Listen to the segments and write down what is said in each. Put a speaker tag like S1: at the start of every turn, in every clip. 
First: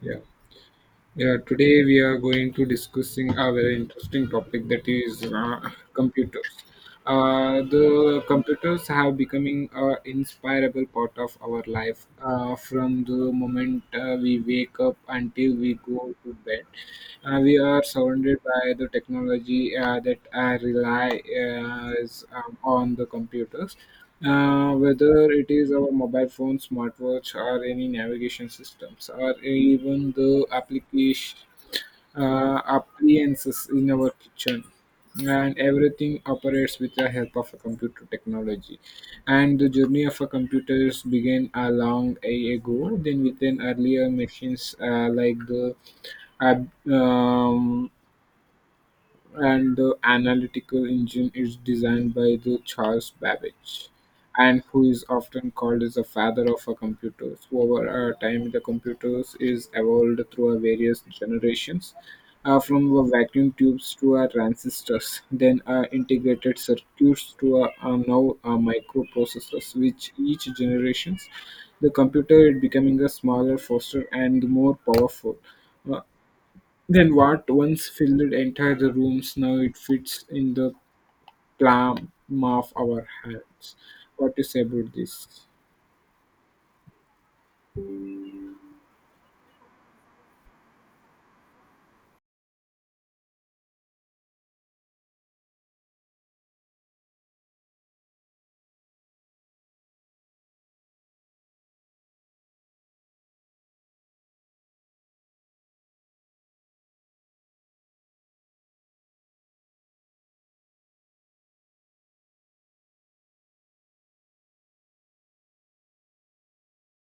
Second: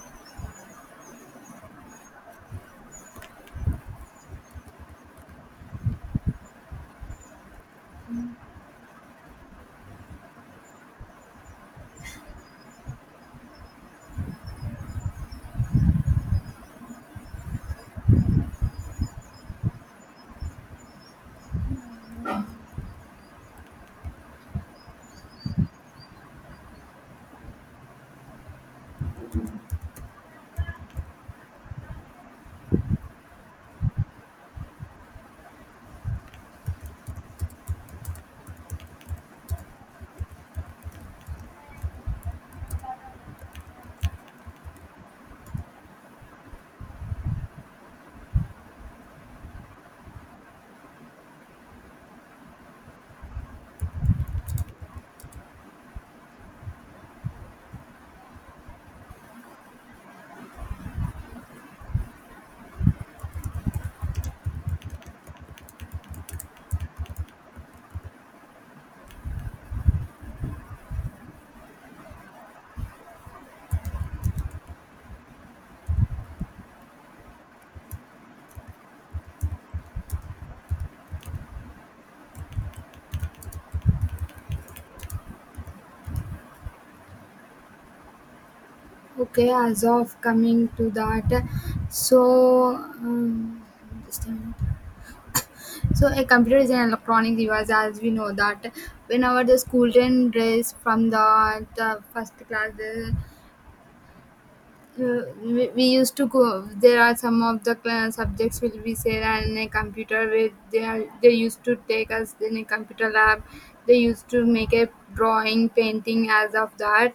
S1: Yeah, yeah. Today we are going to discussing a very interesting topic that is computers. The computers have becoming an inspirable part of our life from the moment we wake up until we go to bed. We are surrounded by the technology that relies on the computers. Whether it is our mobile phone, smartwatch, or any navigation systems, or even the application appliances in our kitchen, and everything operates with the help of a computer technology. And the journey of a computers began a long a ago, then with an earlier machines like the ab- um, and the analytical engine is designed by the Charles Babbage, and who is often called as the father of our computers. Over our time, the computers is evolved through our various generations, from our vacuum tubes to our transistors, then our integrated circuits to our now our microprocessors, which each generations the computer is becoming a smaller, faster, and more powerful. Uh, then what once filled entire the rooms, now it fits in the palm of our hands. What you say about this?
S2: Okay, as of coming to that, so um, just a minute. So a computer is an electronic device, as we know that whenever the school children dress from the first class, we used to go. There are some of the subjects will be said in a computer where they used to take us in a computer lab. They used to make a drawing, painting as of that.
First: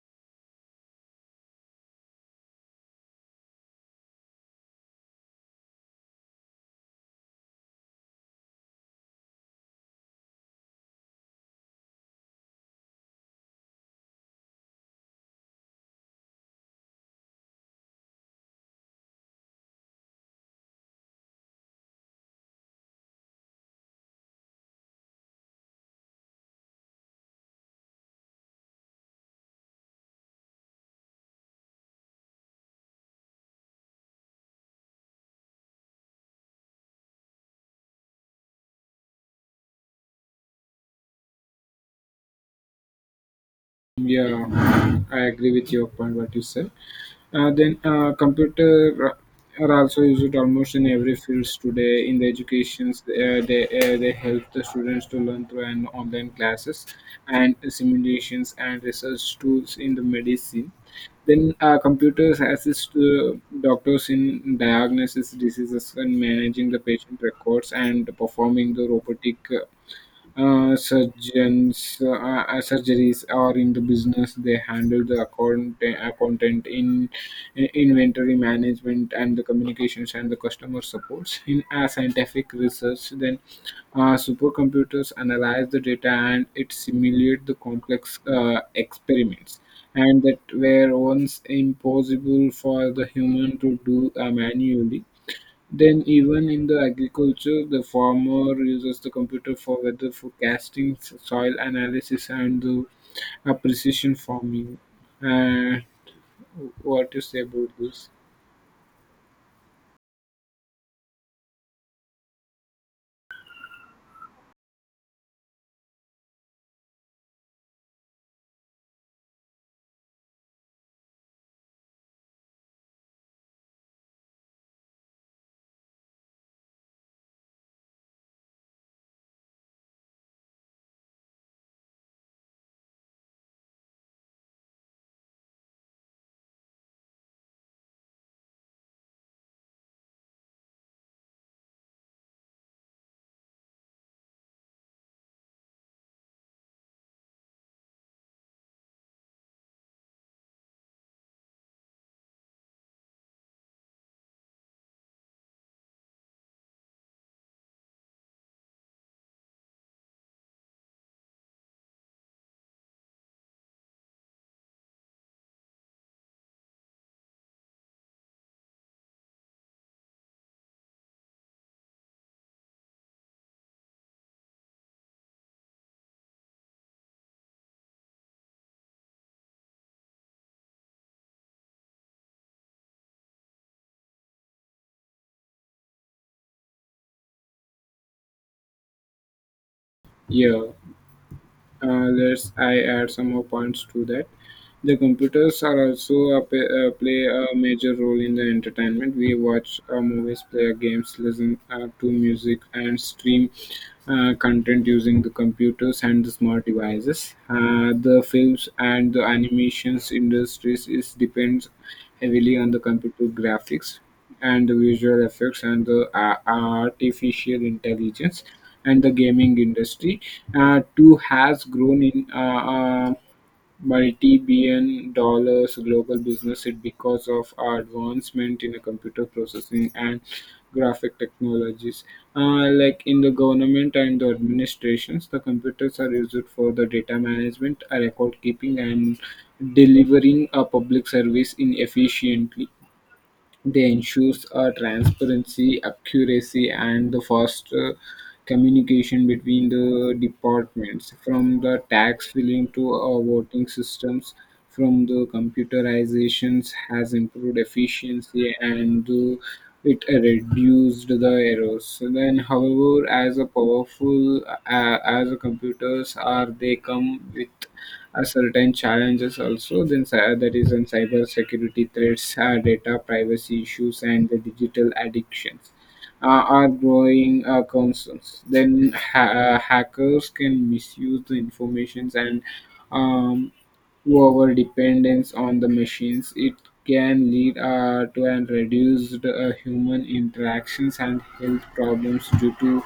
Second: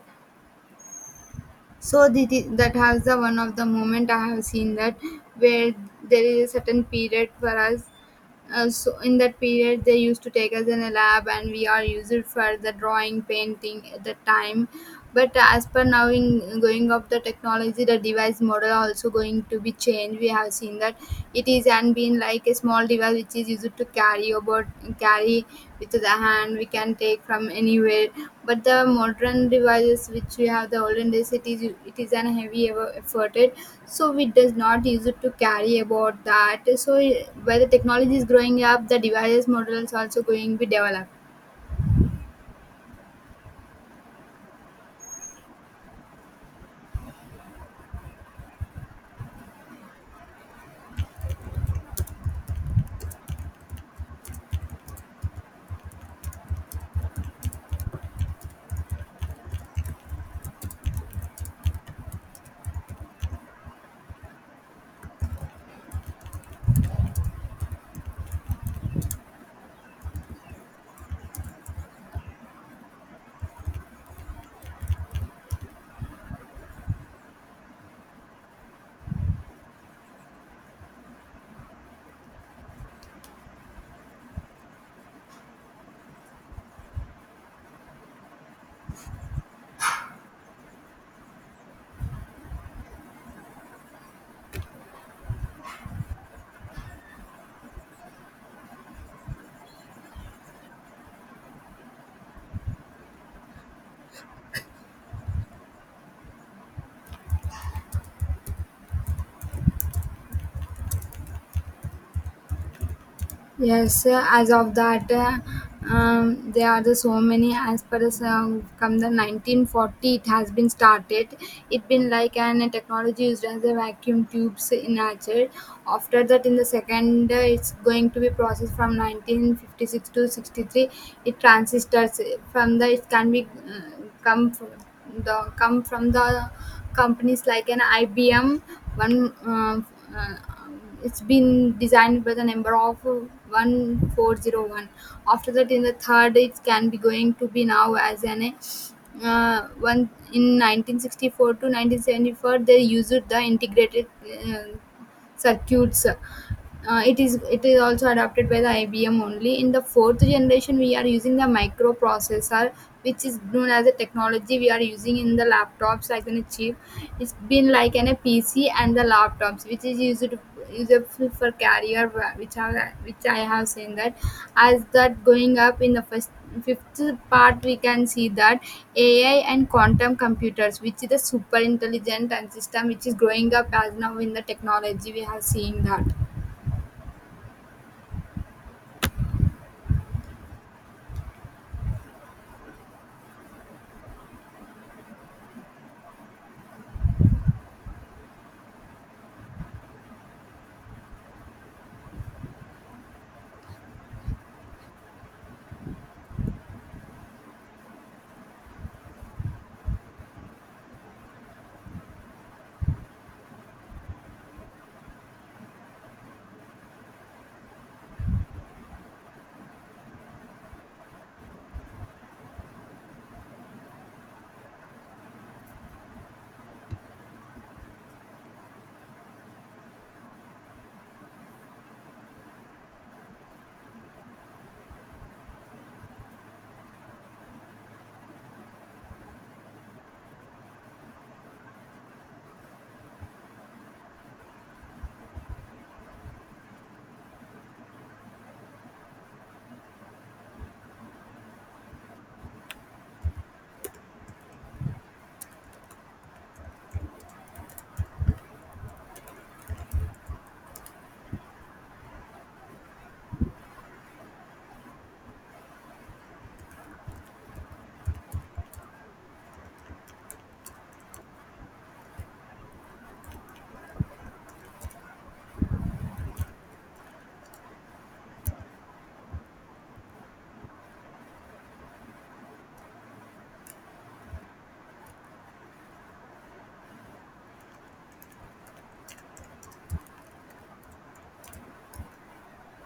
S2: So that has the one of the moment I have seen that, where there is a certain period for us. So in that period, they used to take us in a lab, and we are used for the drawing, painting at the time. But as per now, in going of the technology, the device model also going to be changed. We have seen that it is and been like a small device which is used to carry about, carry with the hand, we can take from anywhere, but the modern devices which we have the olden days, it is an heavy ever efforted, so we does not use it to carry about that. So where the technology is growing up, the devices models also going to be developed.
S1: Yeah, I agree with your point. What you said. Then computer are also used almost in every fields today in the educations they help the students to learn through an online classes and simulations and research tools in the medicine then computers assist doctors in diagnosis diseases and managing the patient records and performing the robotic surgeons surgeries are in the business they handle the accountant in inventory management and the communications and the customer supports in scientific research then supercomputers analyze the data and it simulate the complex experiments and that were once impossible for the human to do manually then, even in the agriculture, the farmer uses the computer for weather forecasting, soil analysis, and the precision farming. Uh, what you say about this?
S2: Yes, as of that, there are the so many. As per as, from the 1940, it has been started. It been like an technology used as a vacuum tubes in nature. After that, in the second, it's going to be processed from 1956 to 63. It transistors from the it can be come from the companies like an IBM. One, uh, it's been designed by the number of 1401. After that, in the third, it can be going to be now as an one in 1964 to 1974. They used the integrated uh, circuits. It is also adopted by the IBM only. In the fourth generation, we are using the microprocessor, which is known as a technology we are using in the laptops like in a chip. It's been like in a PC and the laptops, which is used useful for career, which are which I have seen that. As that going up in the first fifth part, we can see that AI and quantum computers which is the super intelligent and system which is growing up as now in the technology, we have seen that.
S1: Yeah, let's I add some more points to that. The computers are also play a major role in the entertainment. We watch movies, play games, listen to music, and stream content using the computers and the smart devices. The films and the animations industries is depends heavily on the computer graphics and the visual effects and the artificial intelligence and the gaming industry too has grown in multi-billion dollars global business it because of our advancement in computer processing and graphic technologies. Like in the government and the administrations, the computers are used for the data management, record keeping, and delivering a public service in efficiently. They ensures transparency, accuracy, and the faster communication between the departments, from the tax filing to our voting systems, from the computerizations has improved efficiency and the it reduced the errors. Then, however, as a powerful as a computers are, they come with are certain challenges also then that is on cyber security threats data privacy issues and the digital addictions are growing concerns then hackers can misuse the informations and um, over dependence on the machines. It can lead to and reduced human interactions and health problems due to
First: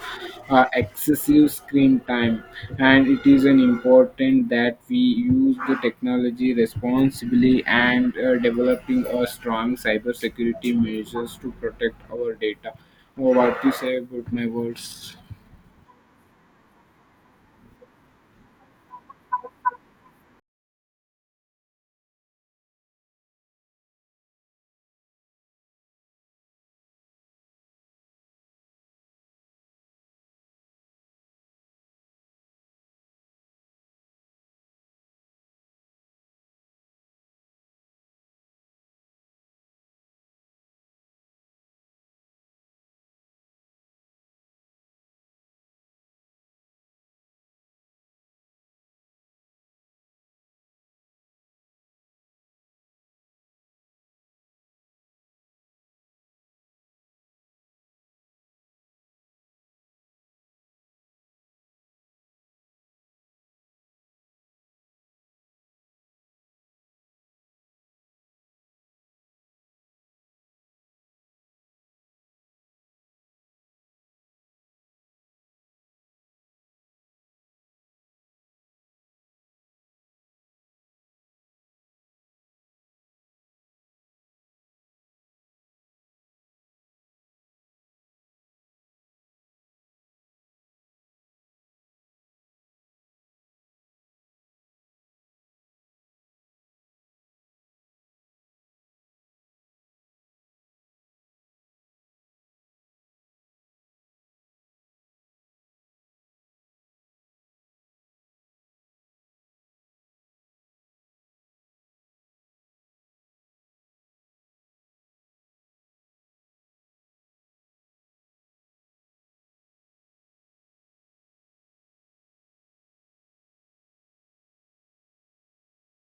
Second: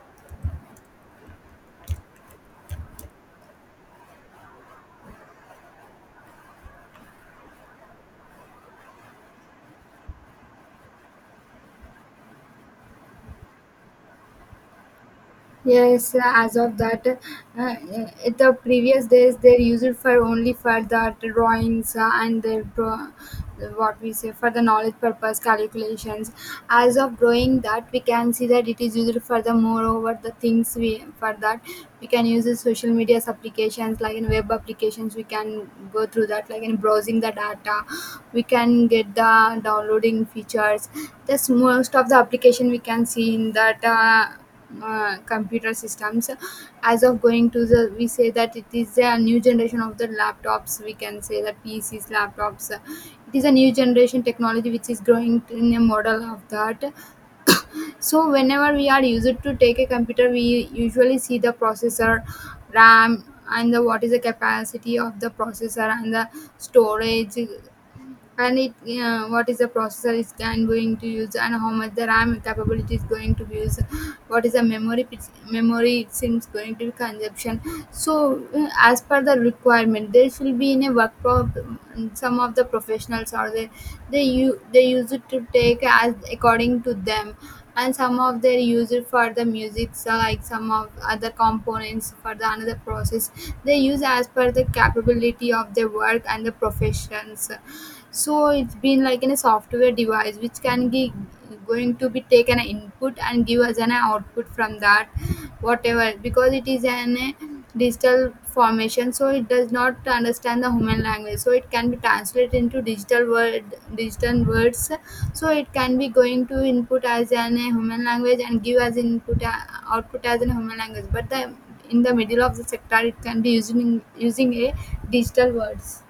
S1: excessive screen time. And it is an important that we use the technology responsibly and developing a strong cybersecurity measures to protect our data. Oh, what you say about my words?
S2: Yes, as of that, uh, in the previous days they used it for only for the drawings and the what we say for the knowledge purpose calculations. As of growing that, we can see that it is used for the moreover the things we for that, we can use the social media applications like in web applications, we can go through that like in browsing the data, we can get the downloading features. That's most of the application we can see in that. Computer systems as of going to the, we say that it is a new generation of the laptops, we can say that PCs, laptops, it is a new generation technology which is growing in a model of that. So whenever we are used to take a computer, we usually see the processor, RAM, and the what is the capacity of the processor and the storage, and it, what is the processor is can going to use, and how much the RAM capability is going to be used. What is the memory memory it seems going to be consumption. So as per the requirement, there will be in a work prob. Some of the professionals are there, they use it to take as according to them. And some of they use it for the music, so like some of other components for the another process, they use as per the capability of their work and the professions. So it's been like in a software device which can be going to be taken an input and give us an output from that, whatever, because it is an a digital formation, so it does not understand the human language, so it can be translated into digital words. So it can be going to input as an a human language and give as input, output as a human language, but the in the middle of the sector, it can be using a digital words.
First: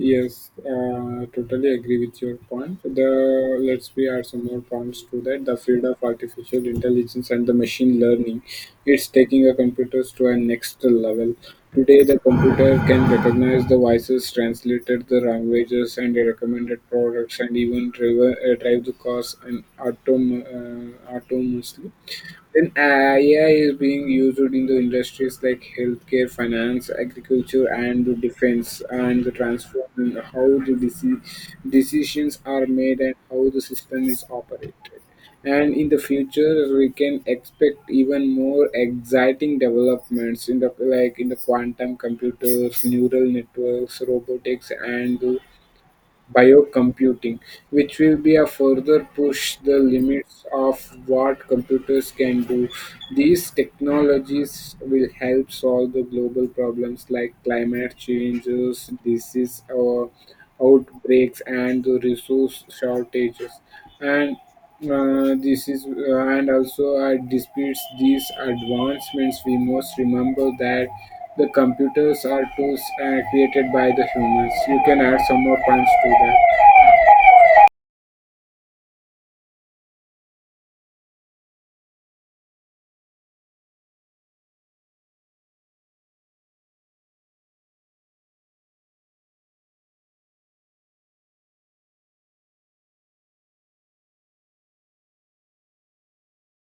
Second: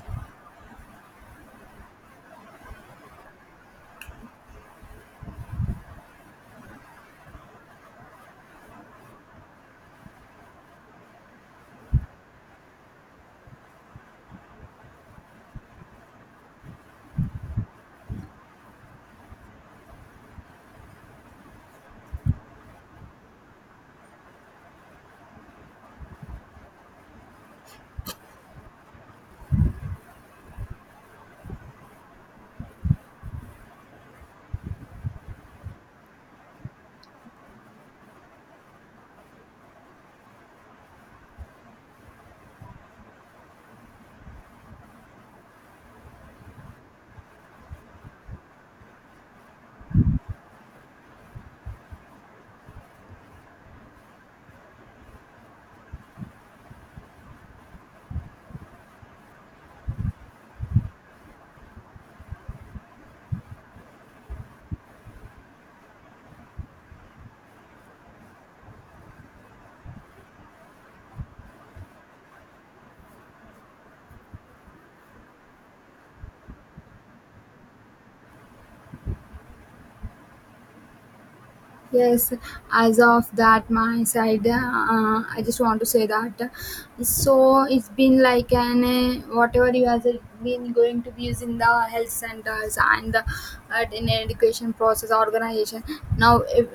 S1: Yes, totally agree with your point. The let's we add some more points to that. The field of artificial intelligence and the machine learning, it's taking the computers to a next level. Today, the computer can recognize the voices, translated the languages, and the recommended products, and even drive the cars and autonomously. Then AI is being used in the industries like healthcare, finance, agriculture, and the defense, and the transforming how the decisions are made and how the system is operated. And in the future, we can expect even more exciting developments in the like in the quantum computers, neural networks, robotics, and the biocomputing, which will be a further push the limits of what computers can do. These technologies will help solve the global problems like climate changes, disease or outbreaks, and the resource shortages. And this is and also Despite these advancements we must remember that the computers are tools created by the humans. You can add some more points to that.
S2: Yes, as of that, my side, I just want to say that. So it's been like an whatever you have been going to be using the health centers and the, in education process organization. Now, if,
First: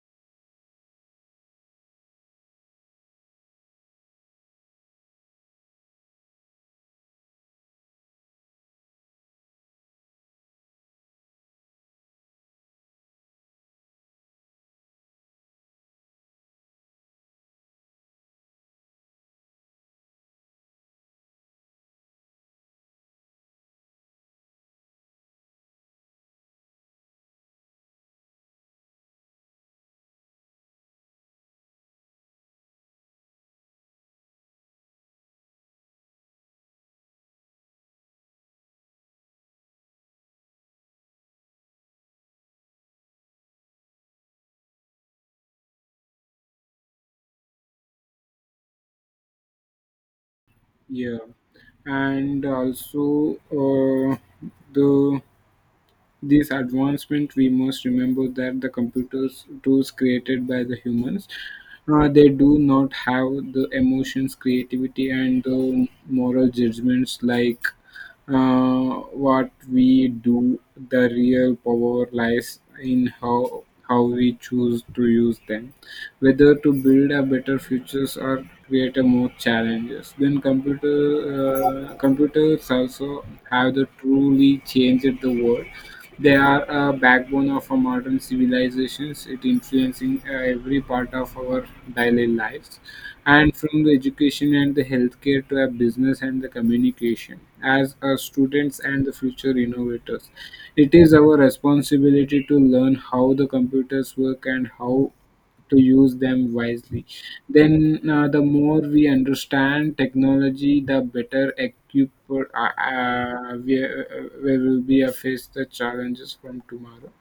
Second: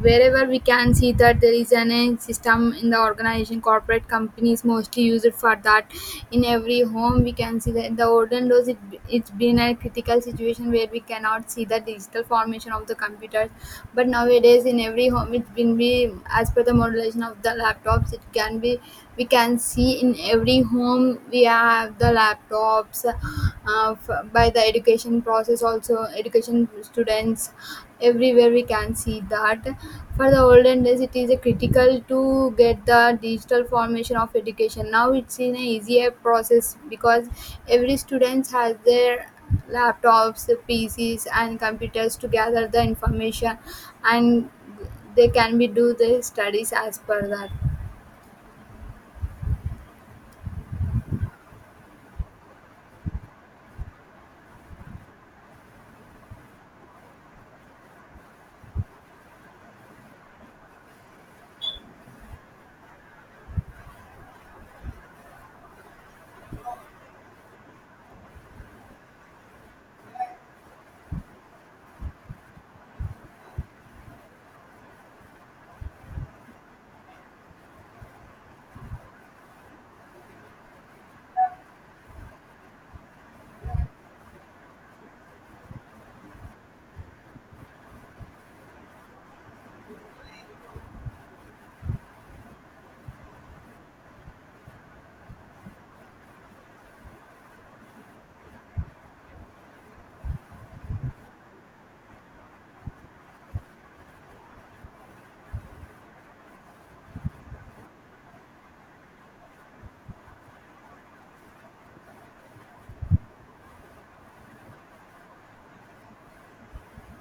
S2: wherever we can see that there is an system in the organization, corporate companies mostly use it for that. In every home, we can see that the olden days it's been a critical situation where we cannot see the digital formation of the computers, but nowadays in every home it can be as per the modulation of the laptops, it can be, we can see in every home we have the laptops, by the education process also education students, everywhere we can see that. For the olden days it is a critical to get the digital formation of education, now it's in a easier process because every student has their laptops, PCs, and computers to gather the information, and they can be do the studies as per that.
S1: Yeah, and also the this advancement we must remember that the computers tools created by the humans they do not have the emotions creativity and the moral judgments like what we do, the real power lies in how we choose to use them, whether to build a better futures or create a more challenges. Then computers also have the truly changed the world. They are a backbone of our modern civilizations, it influencing every part of our daily lives, and from the education and the healthcare to our business and the communication. As our students and the future innovators, it is our responsibility to learn how the computers work and how to use them wisely. Then, the more we understand technology, the better equipped we will be face the challenges from tomorrow.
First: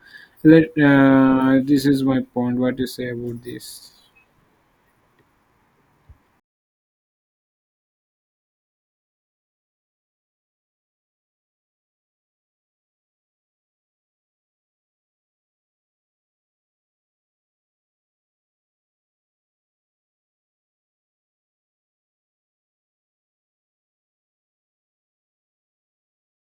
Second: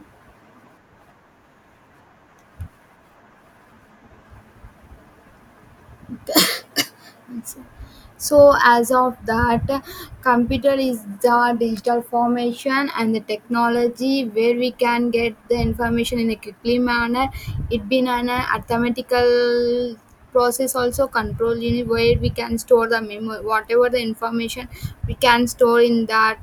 S1: Let This is my point. What do you say about this?
S2: So as of that, computer is the digital formation and the technology where we can get the information in a quickly manner. It been an arithmetical process also control unit where we can store the memory whatever the information we can store in that.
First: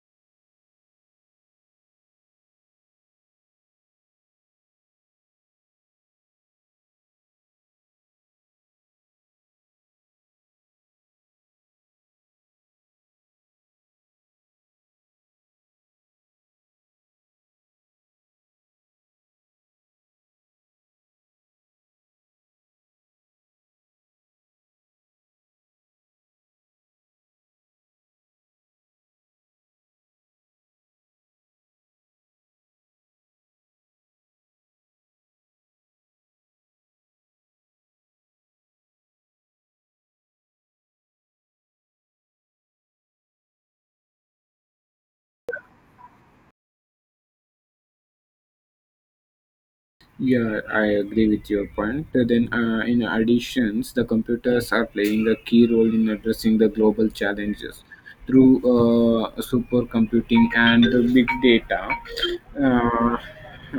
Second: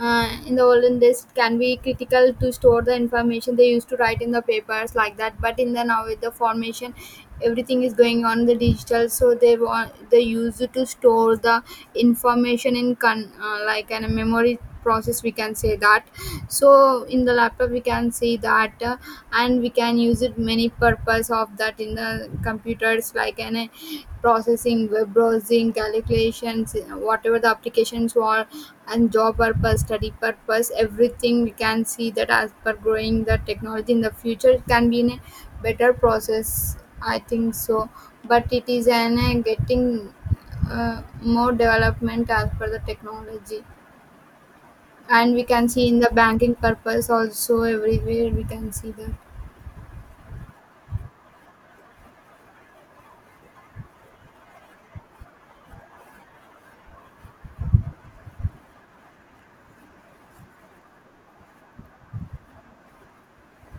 S2: In the olden days it can be critical to store the information, they used to write in the papers like that, but in the now with the formation, everything is going on the digital, so they want they use it to store the information in like in a memory process, we can say that. So in the laptop we can see that, and we can use it many purpose of that in the computers like in a processing, web browsing, calculations, whatever the applications were, and job purpose, study purpose, everything we can see that. As per growing the technology, in the future it can be in a better process, I think so, but it is an getting more development as per the technology. And we can see in the banking purpose also, everywhere we can see that.
S1: Yeah, I agree with your point. Then, in additions, the computers are playing a key role in addressing the global challenges through supercomputing and the big data. Uh,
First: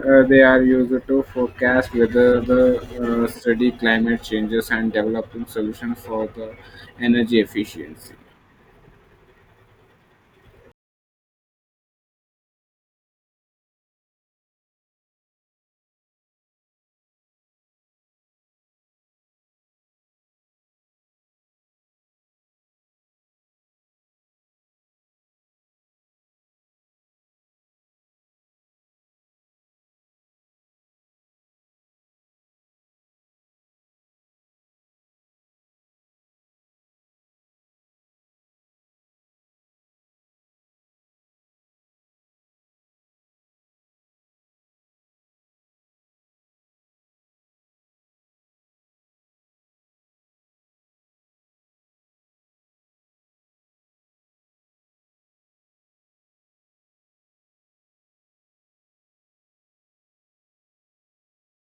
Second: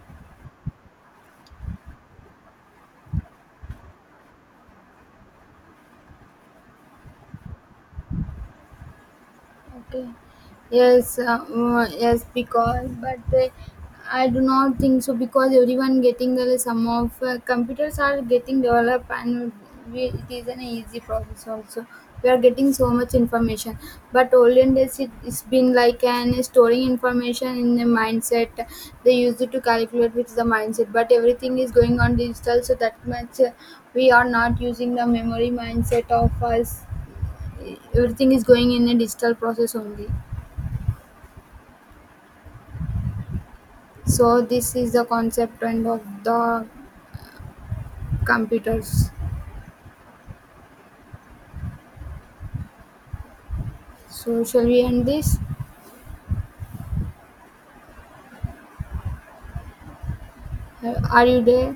S1: they are used to forecast whether the study climate changes and developing solutions for the energy efficiency.
S2: Okay. Yes, mm, yes, because but I do not think so, because everyone getting the some of computers are getting developed, and it is an easy process also. We are getting so much information, but olden days it's been like an storing information in the mindset. They use it to calculate with the mindset, but everything is going on digital, so that much, we are not using the memory mindset of us, everything is going in a digital process only. So this is the concept and of the computers. So shall we end this? Uh, are you there?